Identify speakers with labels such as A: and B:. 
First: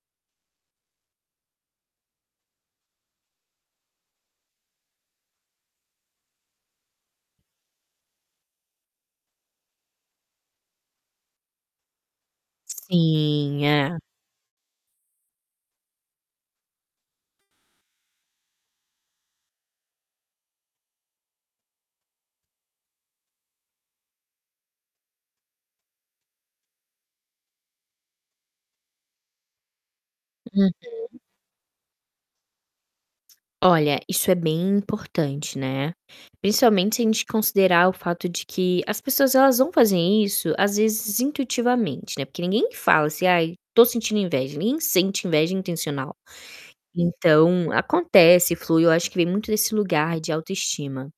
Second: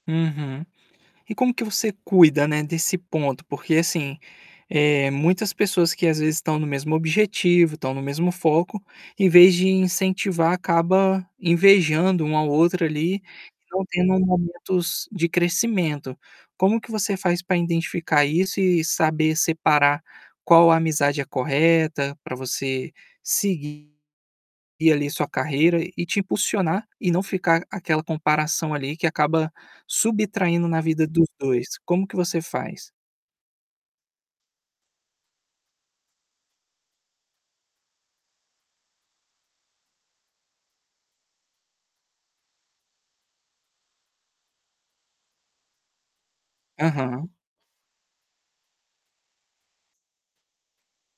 A: Uhum. E como que você cuida, né, desse ponto? Porque assim, eh, muitas pessoas que às vezes estão no mesmo objetivo, estão no mesmo foco, em vez de incentivar acaba invejando um ao outro ali, e
B: Sim,
A: não
B: é.
A: tendo momentos de crescimento. Como que você faz para identificar isso e saber separar qual a amizade é correta, pra você seguir ali sua carreira e te impulsionar e não ficar aquela comparação ali que que acaba subtraindo na
B: Uhum.
A: vida dos 2, como que você faz?
B: Olha, isso é bem importante, né. Principalmente se a gente considerar o fato de que as pessoas elas vão fazer isso às vezes intuitivamente, né, porque ninguém fala assim: "Ai estou sentindo inveja.", ninguém sente inveja intencional.
A: Aham.
B: Então acontece, flui, acho que vem muito desse lugar de autoestima.